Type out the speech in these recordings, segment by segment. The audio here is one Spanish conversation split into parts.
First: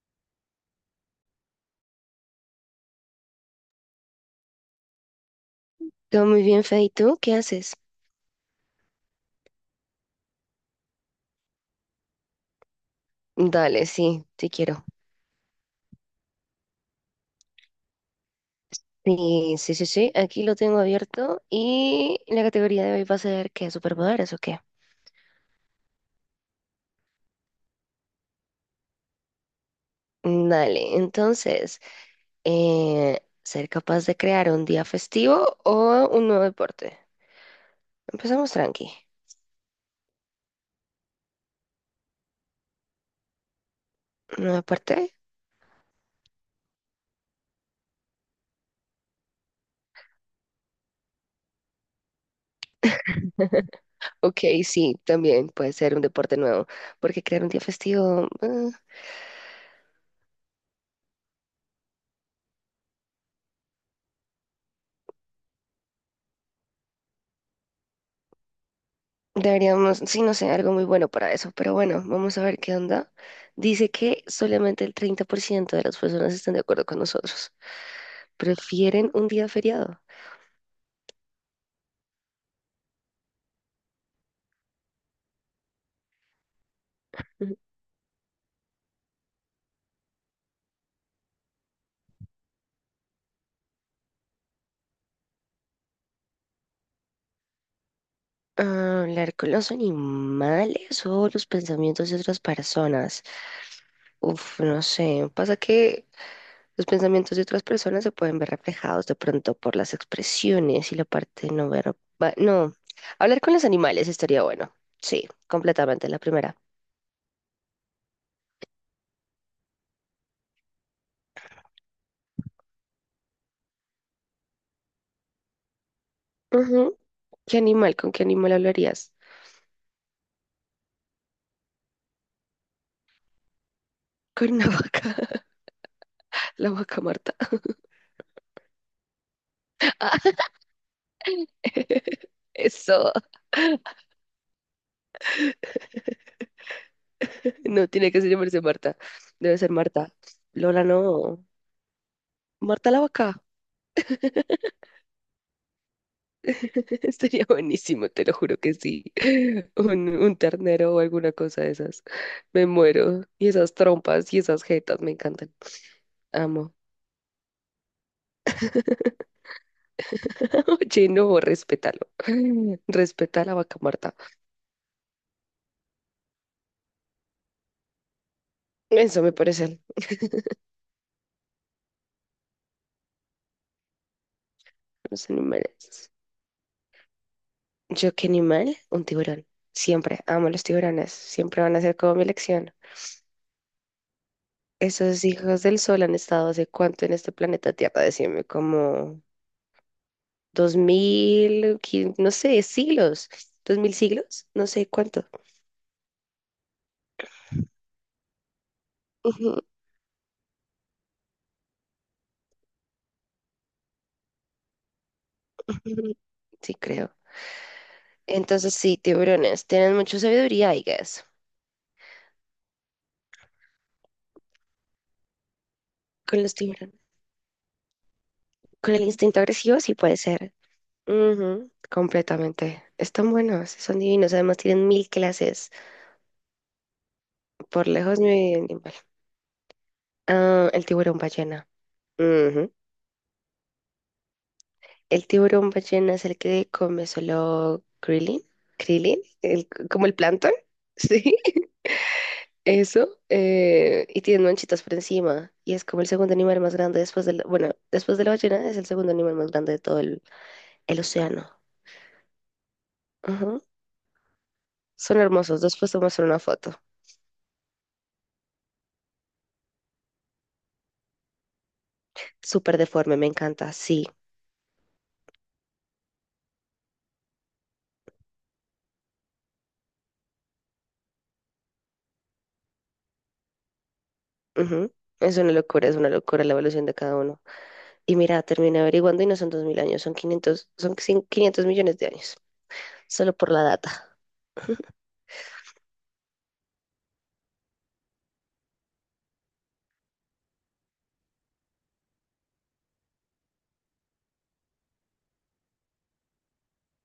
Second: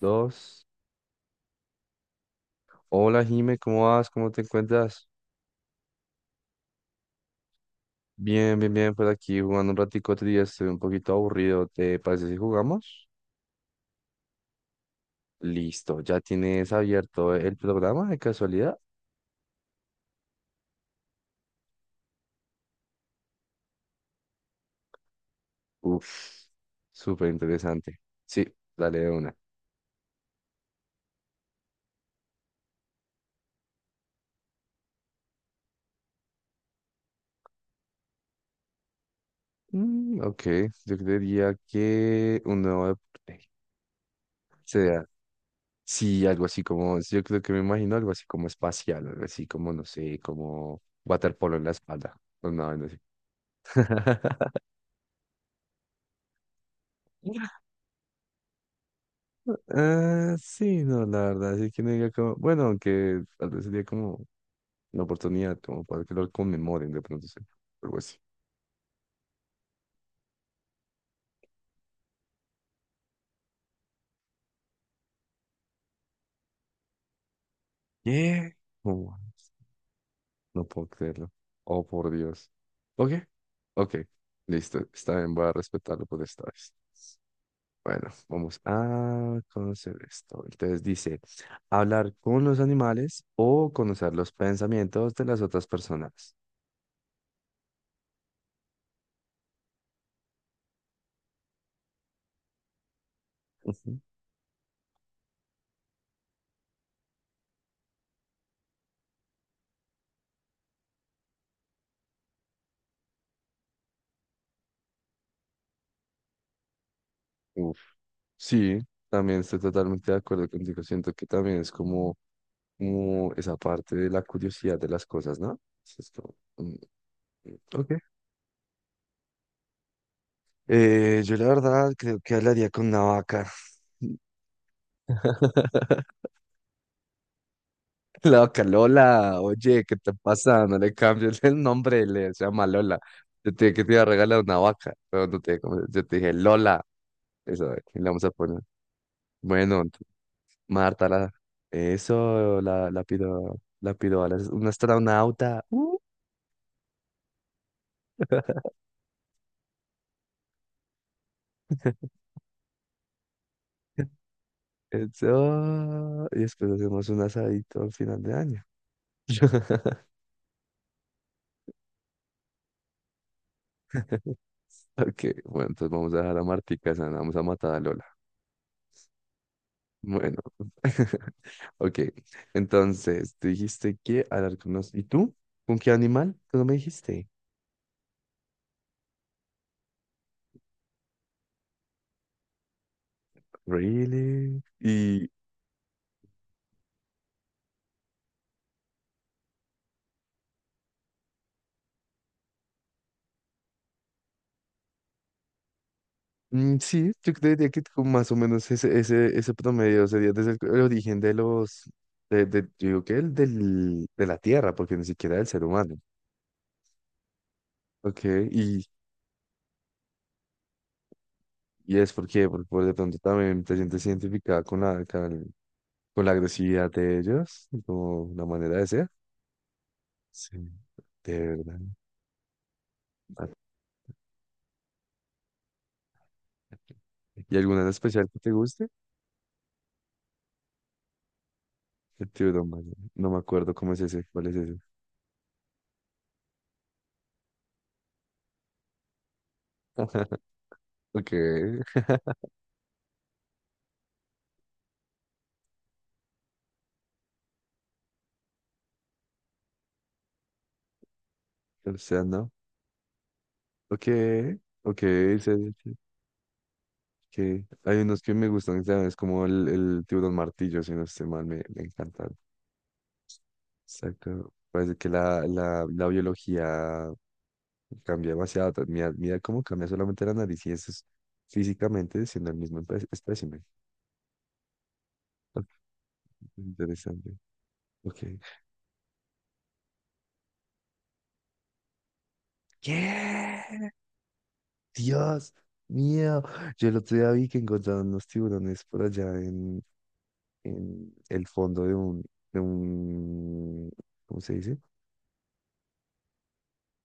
Dos. Hola, Jime, ¿cómo vas? ¿Cómo te encuentras? Todo muy bien, Fe. ¿Y tú qué haces? Bien, bien, bien, por aquí jugando un ratico otro día, estoy un poquito aburrido. ¿Te parece si jugamos? Dale, sí, sí quiero. Listo, ¿ya tienes abierto el programa de casualidad? Sí, sí, sí, sí. Aquí lo tengo abierto y la categoría de hoy va a ser, ¿qué superpoderes o qué? Uf, súper interesante. Sí, dale de una. Dale, entonces, eh, ¿ser capaz de crear un día festivo o un nuevo deporte? Empezamos tranqui. Ok, yo creería que un nuevo deporte ¿Nuevo sea, deporte? sí, algo así como, yo creo que me imagino algo así como espacial, algo así como, no sé, como waterpolo en la espalda, o nada, no sé. Ok, sí, también puede ser un deporte nuevo, porque crear un día festivo, Ah, sí, no, la verdad, sí que no diga como, bueno, aunque tal vez sería como una oportunidad como para que lo conmemoren de pronto, sí, algo así. deberíamos, sí, no sé, algo muy bueno para eso, pero bueno, vamos a ver qué onda. Dice que solamente el 30% de las personas están de acuerdo con nosotros. ¿Qué? Prefieren Oh, un día feriado. no puedo creerlo. Oh, por Dios. Ok, ok, listo, está bien, voy a respetarlo por esta vez. Ujú. Bueno, vamos a conocer esto. Entonces dice, hablar con los animales o conocer los pensamientos de las otras personas. Ah, hablar con los animales o los pensamientos de otras personas. No sé. Pasa que los pensamientos de otras personas se pueden ver reflejados de pronto por las expresiones y la parte no verbal. No, hablar con los animales estaría bueno. Sí, completamente, la primera. Ujú. Sí, también estoy totalmente de acuerdo contigo. Siento que también es como esa parte de la curiosidad de las cosas, ¿no? Es esto, mm, ¿Qué animal? ok. ¿Con qué animal hablarías? Yo la verdad creo que hablaría con una vaca. Con una vaca, la vaca Marta. La vaca Lola, oye, ¿qué te pasa? No le cambies el nombre, le se llama Lola. Eso. Yo te dije que te iba a regalar una vaca, pero no te, yo te dije Lola, eso, No ¿qué le tiene que vamos a ser poner? llamarse Marta. Debe ser Bueno, Marta. Lola, Marta, la, no. eso, Marta la vaca. La pido una astronauta. ¡Uh! Estaría buenísimo, te lo juro que sí. Un ternero o alguna cosa de esas. Me muero. Y esas trompas y esas jetas me encantan. Eso. Y después Amo. hacemos un asadito al final de año. Oye, no, respétalo. Respeta a la vaca Marta. Ok, bueno, entonces vamos a dejar a Martica sana, vamos a matar a Lola. Eso me parecen Bueno, ok. Entonces, tú dijiste que hablar ¿Y los tú? ¿Con qué animales. animal? ¿Tú no me dijiste? Yo, qué animal, un tiburón. Siempre amo los tiburones. Siempre van a ser como mi elección. Really? Esos Y hijos del sol han estado hace cuánto en este planeta Tierra, decime, como no sé, siglos, 2000 siglos, no sé cuánto. Mm, sí, yo diría que como más o menos ese Ujú, promedio sería desde el origen de los, de- yo digo que de la Tierra, porque ni siquiera del ser humano. ujú. Sí, creo. Ok, Entonces, y, sí, tiburones, tienen mucha sabiduría, I guess, y es porque, por de pronto también te sientes identificada con la con los agresividad tiburones. de ellos, como la manera de Con el ser. instinto agresivo, sí puede ser. Sí, de Ujú, verdad. completamente. Están Ah, buenos, son divinos. Además, tienen mil clases. ¿y alguna en Por lejos, especial que te mi guste? animal. Ah, el tiburón ballena. El tiburón, Ujú. marino. No me acuerdo cómo es ese, cuál es ese. El tiburón ballena es el que come solo krillin, como el plancton. Ok, Sí, eso. Y tiene manchitas por encima. Y es como el segundo animal más grande después del, bueno, después de la ballena es el segundo animal más grande de todo el océano. o sea, no. Ujú. Ok, ok, Son sí, hermosos. sí, Después sí. te muestro una foto. Que hay unos que me gustan, ¿sabes? Como el tiburón martillo, si no estoy mal, me encantan. Súper deforme, me encanta. Sí. Exacto. Parece que la biología cambia demasiado. Mira, mira cómo cambia solamente la nariz y eso es físicamente siendo el mismo espécimen. Ujú. Ok, Es una locura la evolución de cada interesante. uno. Y Ok. mira, terminé averiguando y no son 2.000 años, son 500 500 millones de años. Solo por la ¿Qué? data. Dios mío. Yo el otro día vi que encontraron unos tiburones por allá en el fondo de un, de un, ¿cómo se dice?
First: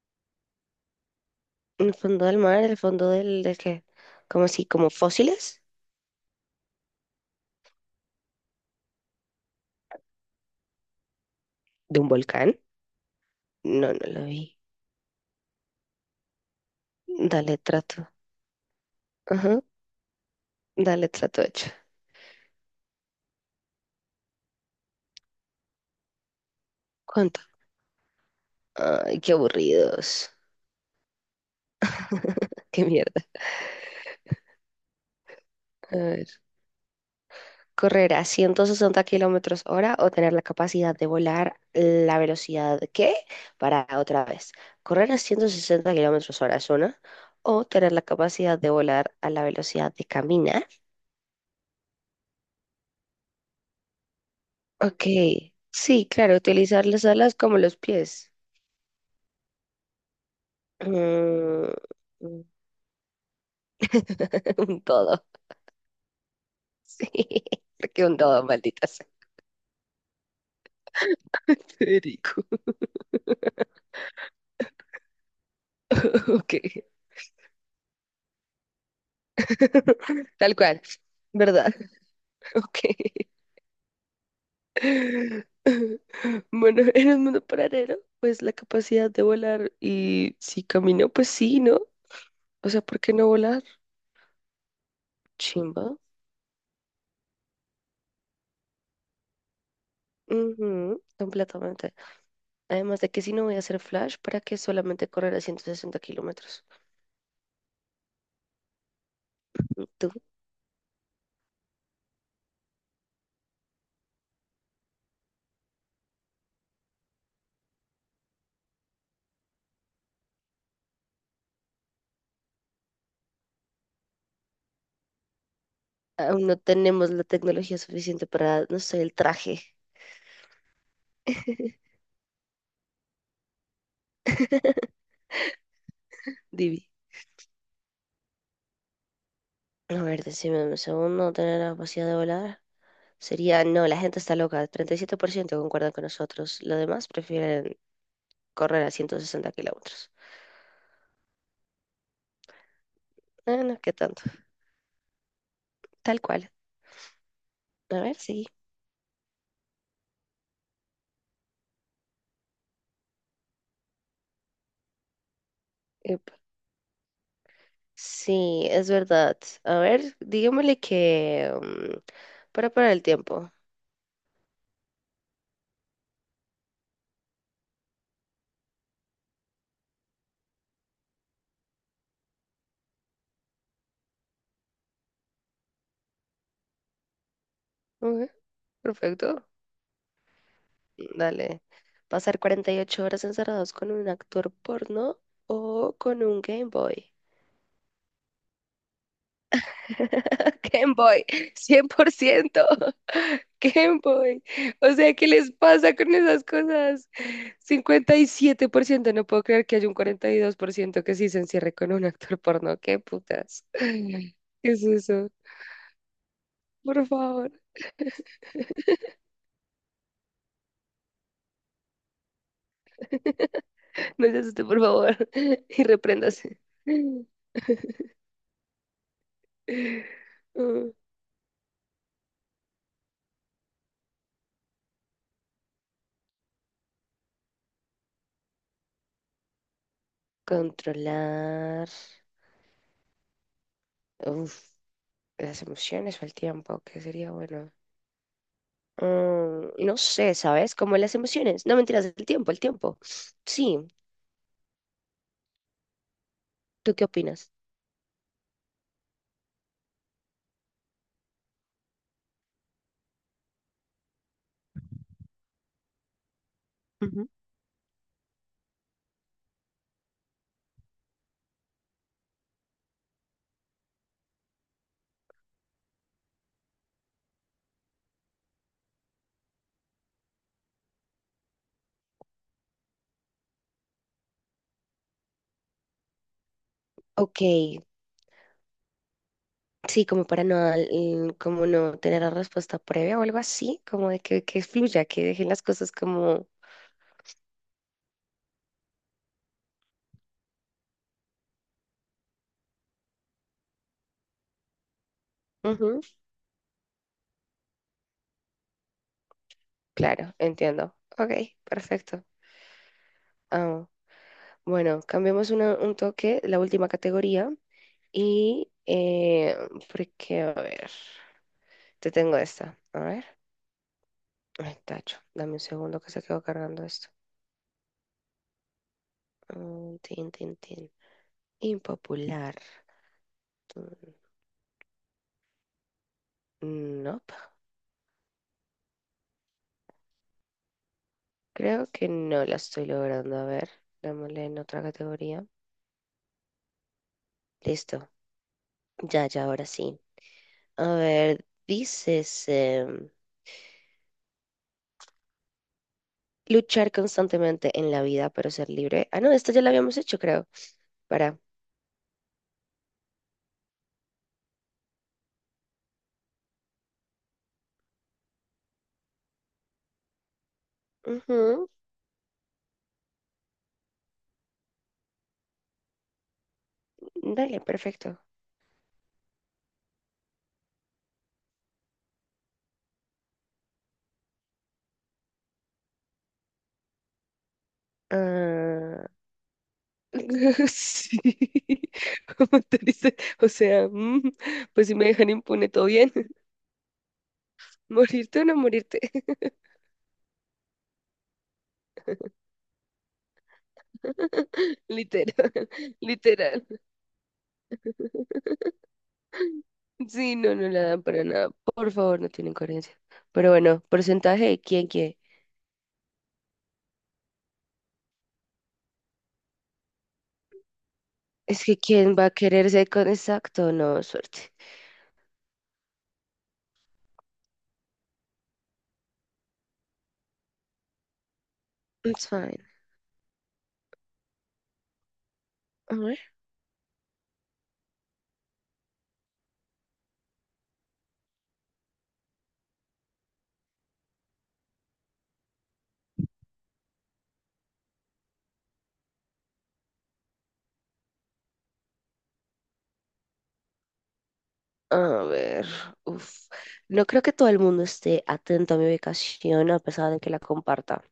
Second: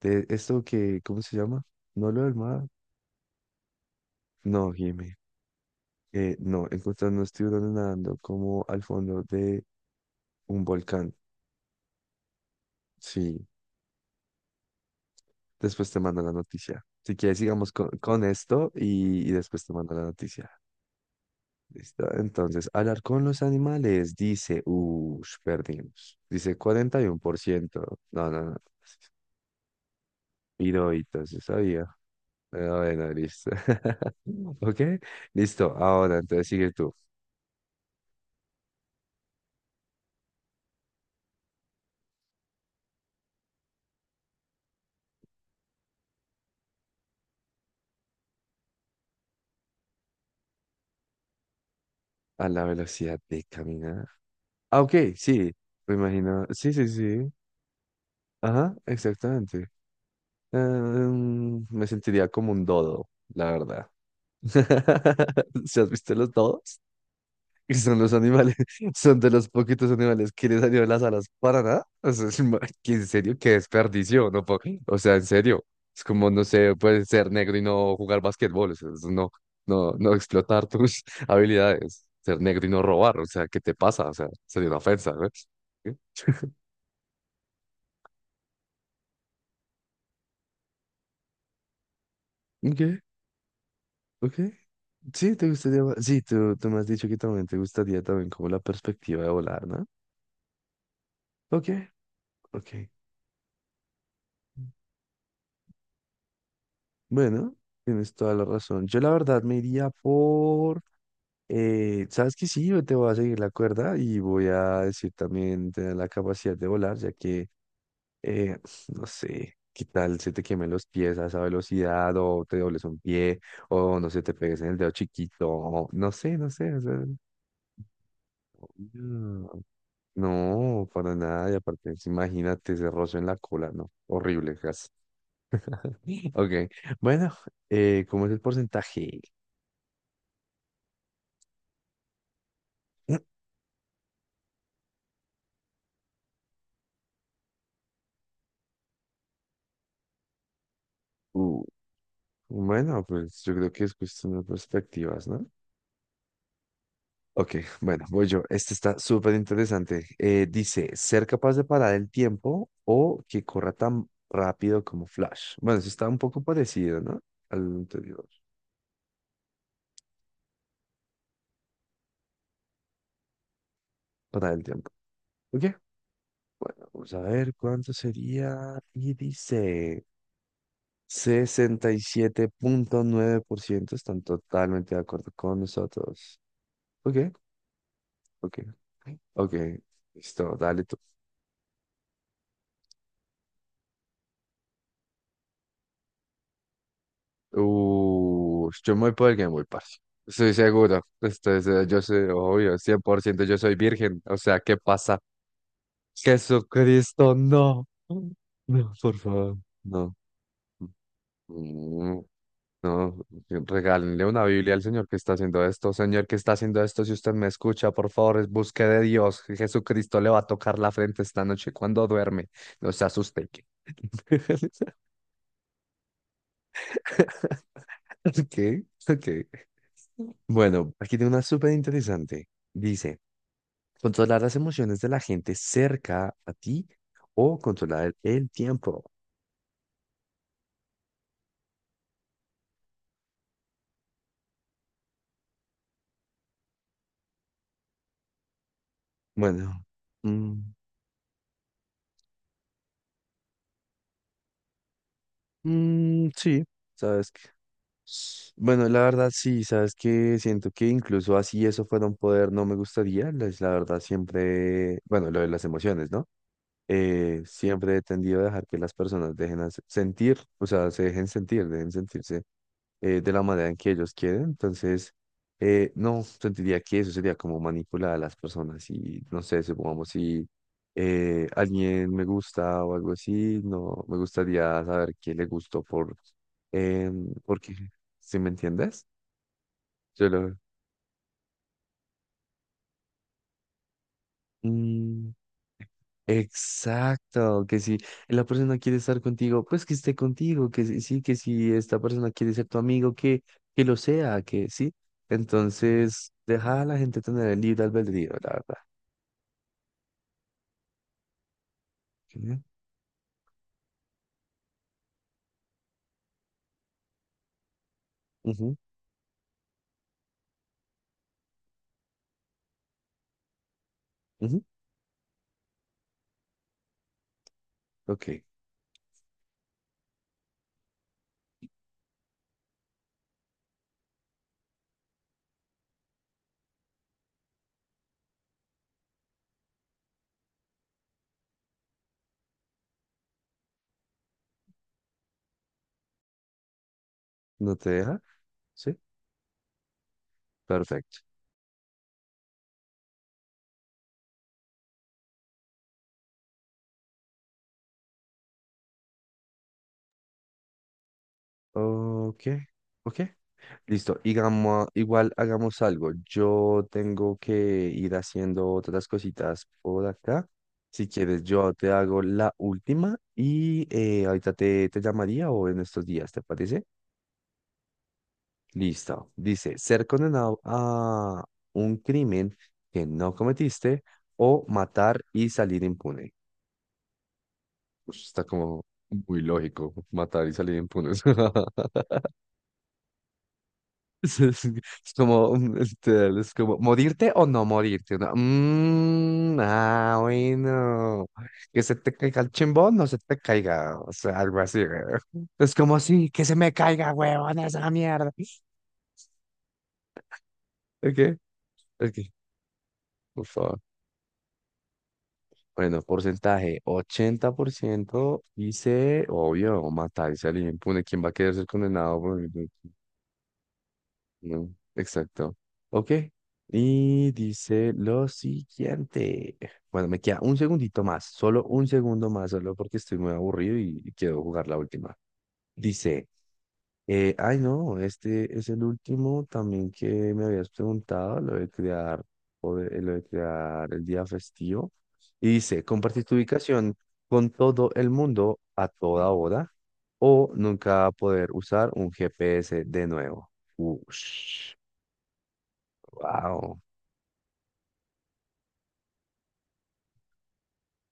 De esto que, ¿cómo se llama? En el No lo fondo del del mar, mar. el fondo del, del que, como así? No, Como Jimmy. fósiles No, encontrarnos tiburones nadando como al fondo de un volcán. de un volcán. Sí, No, no lo vi. después te mando la noticia. Si quieres, Dale sigamos con, trato. con esto y Ajá, después te mando la noticia. dale trato hecho. ¿Listo? Entonces, hablar con los animales dice, uff, perdimos. Dice cuarenta y uno por ¿Cuánto? ciento No, no, no. Ay, qué aburridos. Hirohito, se sabía. Pero Qué bueno, mierda. listo. ¿Ok? Listo. A Ahora, ver. entonces sigue tú. Correr a 160 kilómetros hora o tener la capacidad de volar la velocidad que, para otra vez, correr a 160 kilómetros hora es una, o tener la capacidad de volar a la velocidad de caminar. A la velocidad de caminar. Ah, ok, Ok, sí, me sí, claro, imagino. Sí, utilizar sí, las sí. alas como los pies. Ajá, exactamente. Mm, Me sentiría mm. como un dodo, la verdad. Un todo, ¿Se has visto los dodos? sí, Que son porque los un todo, animales, maldita sea. son de los poquitos animales que les salieron las alas para nada. O sea, Federico, que en serio, qué desperdicio, no. O sea, en serio. Es como, no ok, sé, puedes ser negro y no jugar basquetbol. O sea, es no tal explotar cual, tus ¿verdad? habilidades. Ser negro y Ok. no robar. O sea, ¿qué te pasa? O sea, sería una ofensa, ¿ves? Bueno, en el mundo paralelo, pues la capacidad de volar y si camino, pues sí, ¿no? O sea, ¿por qué no volar? Ok, sí, te gustaría, Chimba. sí, tú me has dicho que también te gustaría también como la perspectiva de volar, ¿no? Ujú, Ok, completamente. ok. Además de que si no voy a hacer flash, ¿para qué solamente correr a 160 kilómetros? Bueno, tienes toda la razón. Yo la verdad me iría tú- por, ¿sabes qué? Sí, yo te voy a seguir la cuerda y voy a decir también tener la capacidad de volar, ya que, eh, no sé, qué tal se te quemen los pies a esa velocidad o te dobles un pie o no sé, te pegues en el dedo chiquito, o no sé, Aún no no sé. O sea, tenemos la tecnología suficiente para, no sé, el no. traje. No, para nada. Y aparte, pues, imagínate ese roce en la cola, ¿no? Horrible, gas. Ok. Divi. Bueno, ¿cómo es el porcentaje? A ver, decime un segundo, ¿no tener la capacidad de volar? Sería, no, la gente está loca. 37% concuerdan con nosotros. Los demás prefieren correr a 160 kilómetros. Uh, bueno, pues yo Ah, creo no, que es qué tanto. cuestión de perspectivas, ¿no? Tal cual. Ok, A bueno, ver, voy yo. sí. Este está súper interesante. Dice, ser capaz de parar el tiempo o que corra tan rápido como Flash. Bueno, eso está un Epa. poco parecido, ¿no? Al anterior, Sí, es verdad. A ver, digámosle que... para parar el tiempo. parar el tiempo. Ok, bueno, vamos a ver cuánto sería. Y dice... 67.9% están totalmente de acuerdo con nosotros. Ok, Ok, ok, perfecto. ok. Listo, dale tú. Dale. ¿Pasar 48 horas encerrados con un actor porno o con un Game Boy? Yo me voy por el Game Boy, parce. Estoy Game seguro. Boy, cien Yo por soy, ciento, obvio, 100%, yo soy Game virgen. O Boy. sea, ¿qué O sea, pasa? ¿qué les pasa con esas cosas? Jesucristo, no. Cincuenta y siete por No, ciento. por No puedo favor, creer que haya un no. 42% que sí se encierre con un Mm, actor porno. ¿Qué no, putas? regálenle ¿Qué una Biblia al es Señor que eso? está haciendo esto. Señor que está haciendo Por esto, si usted me favor, escucha, por favor, busque de Dios. Jesucristo le va a tocar la frente esta noche cuando duerme. No se asuste. ¿Qué? no se asuste, por favor. Y repréndase. ¿Qué? ¿Qué? Uh, Bueno, aquí tiene una súper interesante. Dice, controlar las emociones de la gente cerca a ti o controlar el tiempo. Controlar. Uf, las emociones o el tiempo, que sería bueno. Bueno, No sé, mm, ¿sabes? Como las emociones. No mentiras, el tiempo, el tiempo. Sí, mm, sí, ¿tú qué sabes que opinas? bueno, la verdad sí, sabes que siento que incluso así eso fuera un poder no me gustaría, la verdad siempre, bueno, lo de las emociones, ¿no? Ujú. Siempre he tendido a dejar que las personas dejen hacer- sentir, o sea, se dejen sentir, dejen sentirse de la manera en que ellos quieren. Entonces, no, sentiría que eso sería como manipular a las personas y no sé, supongamos si alguien me gusta o algo así, no, me gustaría saber qué le gustó por, Ok, porque, ¿sí me entiendes? sí, como Yo para lo... no, como no tener la respuesta previa o algo así, como de que fluya, que mm, dejen las cosas como... exacto, que si la persona quiere estar contigo, pues que esté contigo, que sí, que si esta persona quiere ser tu amigo, que lo sea, que sí. Ujú, Entonces, deja a la gente tener el libre albedrío, la verdad. claro, entiendo. Ok, perfecto. Ujú, Ah, bueno, cambiamos un toque, la última categoría, y ujú, porque, a ver, te tengo esta, a ver. ujú, Ay, tacho, dame un segundo que se quedó cargando esto. ok, Mm, tin, tin, tin. Impopular. Mm, nope. Creo que no la estoy logrando. A ver, dámosle en otra categoría. ¿no te Listo. deja? Sí, Ya, ya, ahora sí. A perfecto. ver, dices luchar constantemente en la vida, pero ser libre. Ah, no, esta ya la habíamos hecho, creo. Para. Ok, ok. Listo, digamos, igual hagamos algo. Yo tengo que ir haciendo otras cositas por acá. Si quieres, Ujú, yo te hago la última y ahorita te llamaría o en estos días, ¿te parece? dale, perfecto. Listo. Dice, ser condenado a un crimen que no cometiste o matar y salir impune. Ush, está como Ah, muy lógico, matar y salir sí, impunes. como tú dices, o sea, Es, es- pues si me es dejan como, impune, todo bien. Es como, ¿morirte o no morirte? Uno, ¿Morirte o no morirte? "Mm, ah, bueno, que se te caiga el chimbón, no se te caiga, o sea, algo así, güey. Literal, Es como, sí, que se literal. me caiga, huevón, esa mierda. Sí, no, no la dan Ok, para nada. Por favor, no ok, tienen coherencia. por Pero favor. bueno, porcentaje de quién quiere. Bueno, porcentaje, 80% dice, obvio, matarse a alguien impune, ¿quién va a querer ser Es que quién condenado? va a quererse con exacto, no, suerte. No, exacto. Ok. Y dice lo siguiente. Bueno, me queda un segundito más, solo un It's segundo más, fine. solo porque estoy muy aburrido y quiero jugar la última. A ver. Dice, ay no, este es el último también que me habías preguntado, lo de crear, o lo de crear el día festivo. Y dice, compartir tu ubicación con todo el mundo a toda hora o nunca poder usar un GPS de nuevo. Ush. A ver, uf. Wow. No creo que todo el mundo esté atento a mi ubicación a pesar de que la comparta.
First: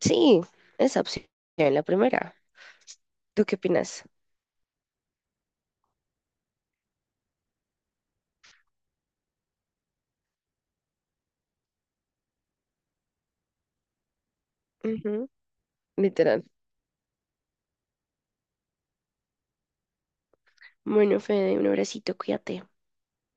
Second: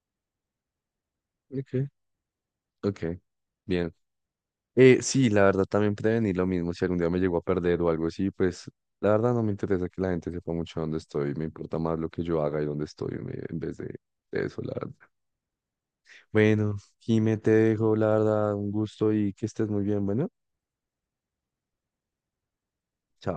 Sí, esa opción, la Okay, primera. okay, ¿Tú qué bien. opinas? Sí, la verdad también prevenir lo mismo. Si algún día me llego a perder o algo así, pues la verdad no me interesa que la gente sepa mucho dónde estoy. Me importa más lo que yo haga y dónde estoy en vez de eso, la verdad. Ujú, literal. Bueno, Jime, te dejo, la verdad, un gusto y que estés muy bien. Bueno, Bueno, Fede, un abracito, cuídate. chao.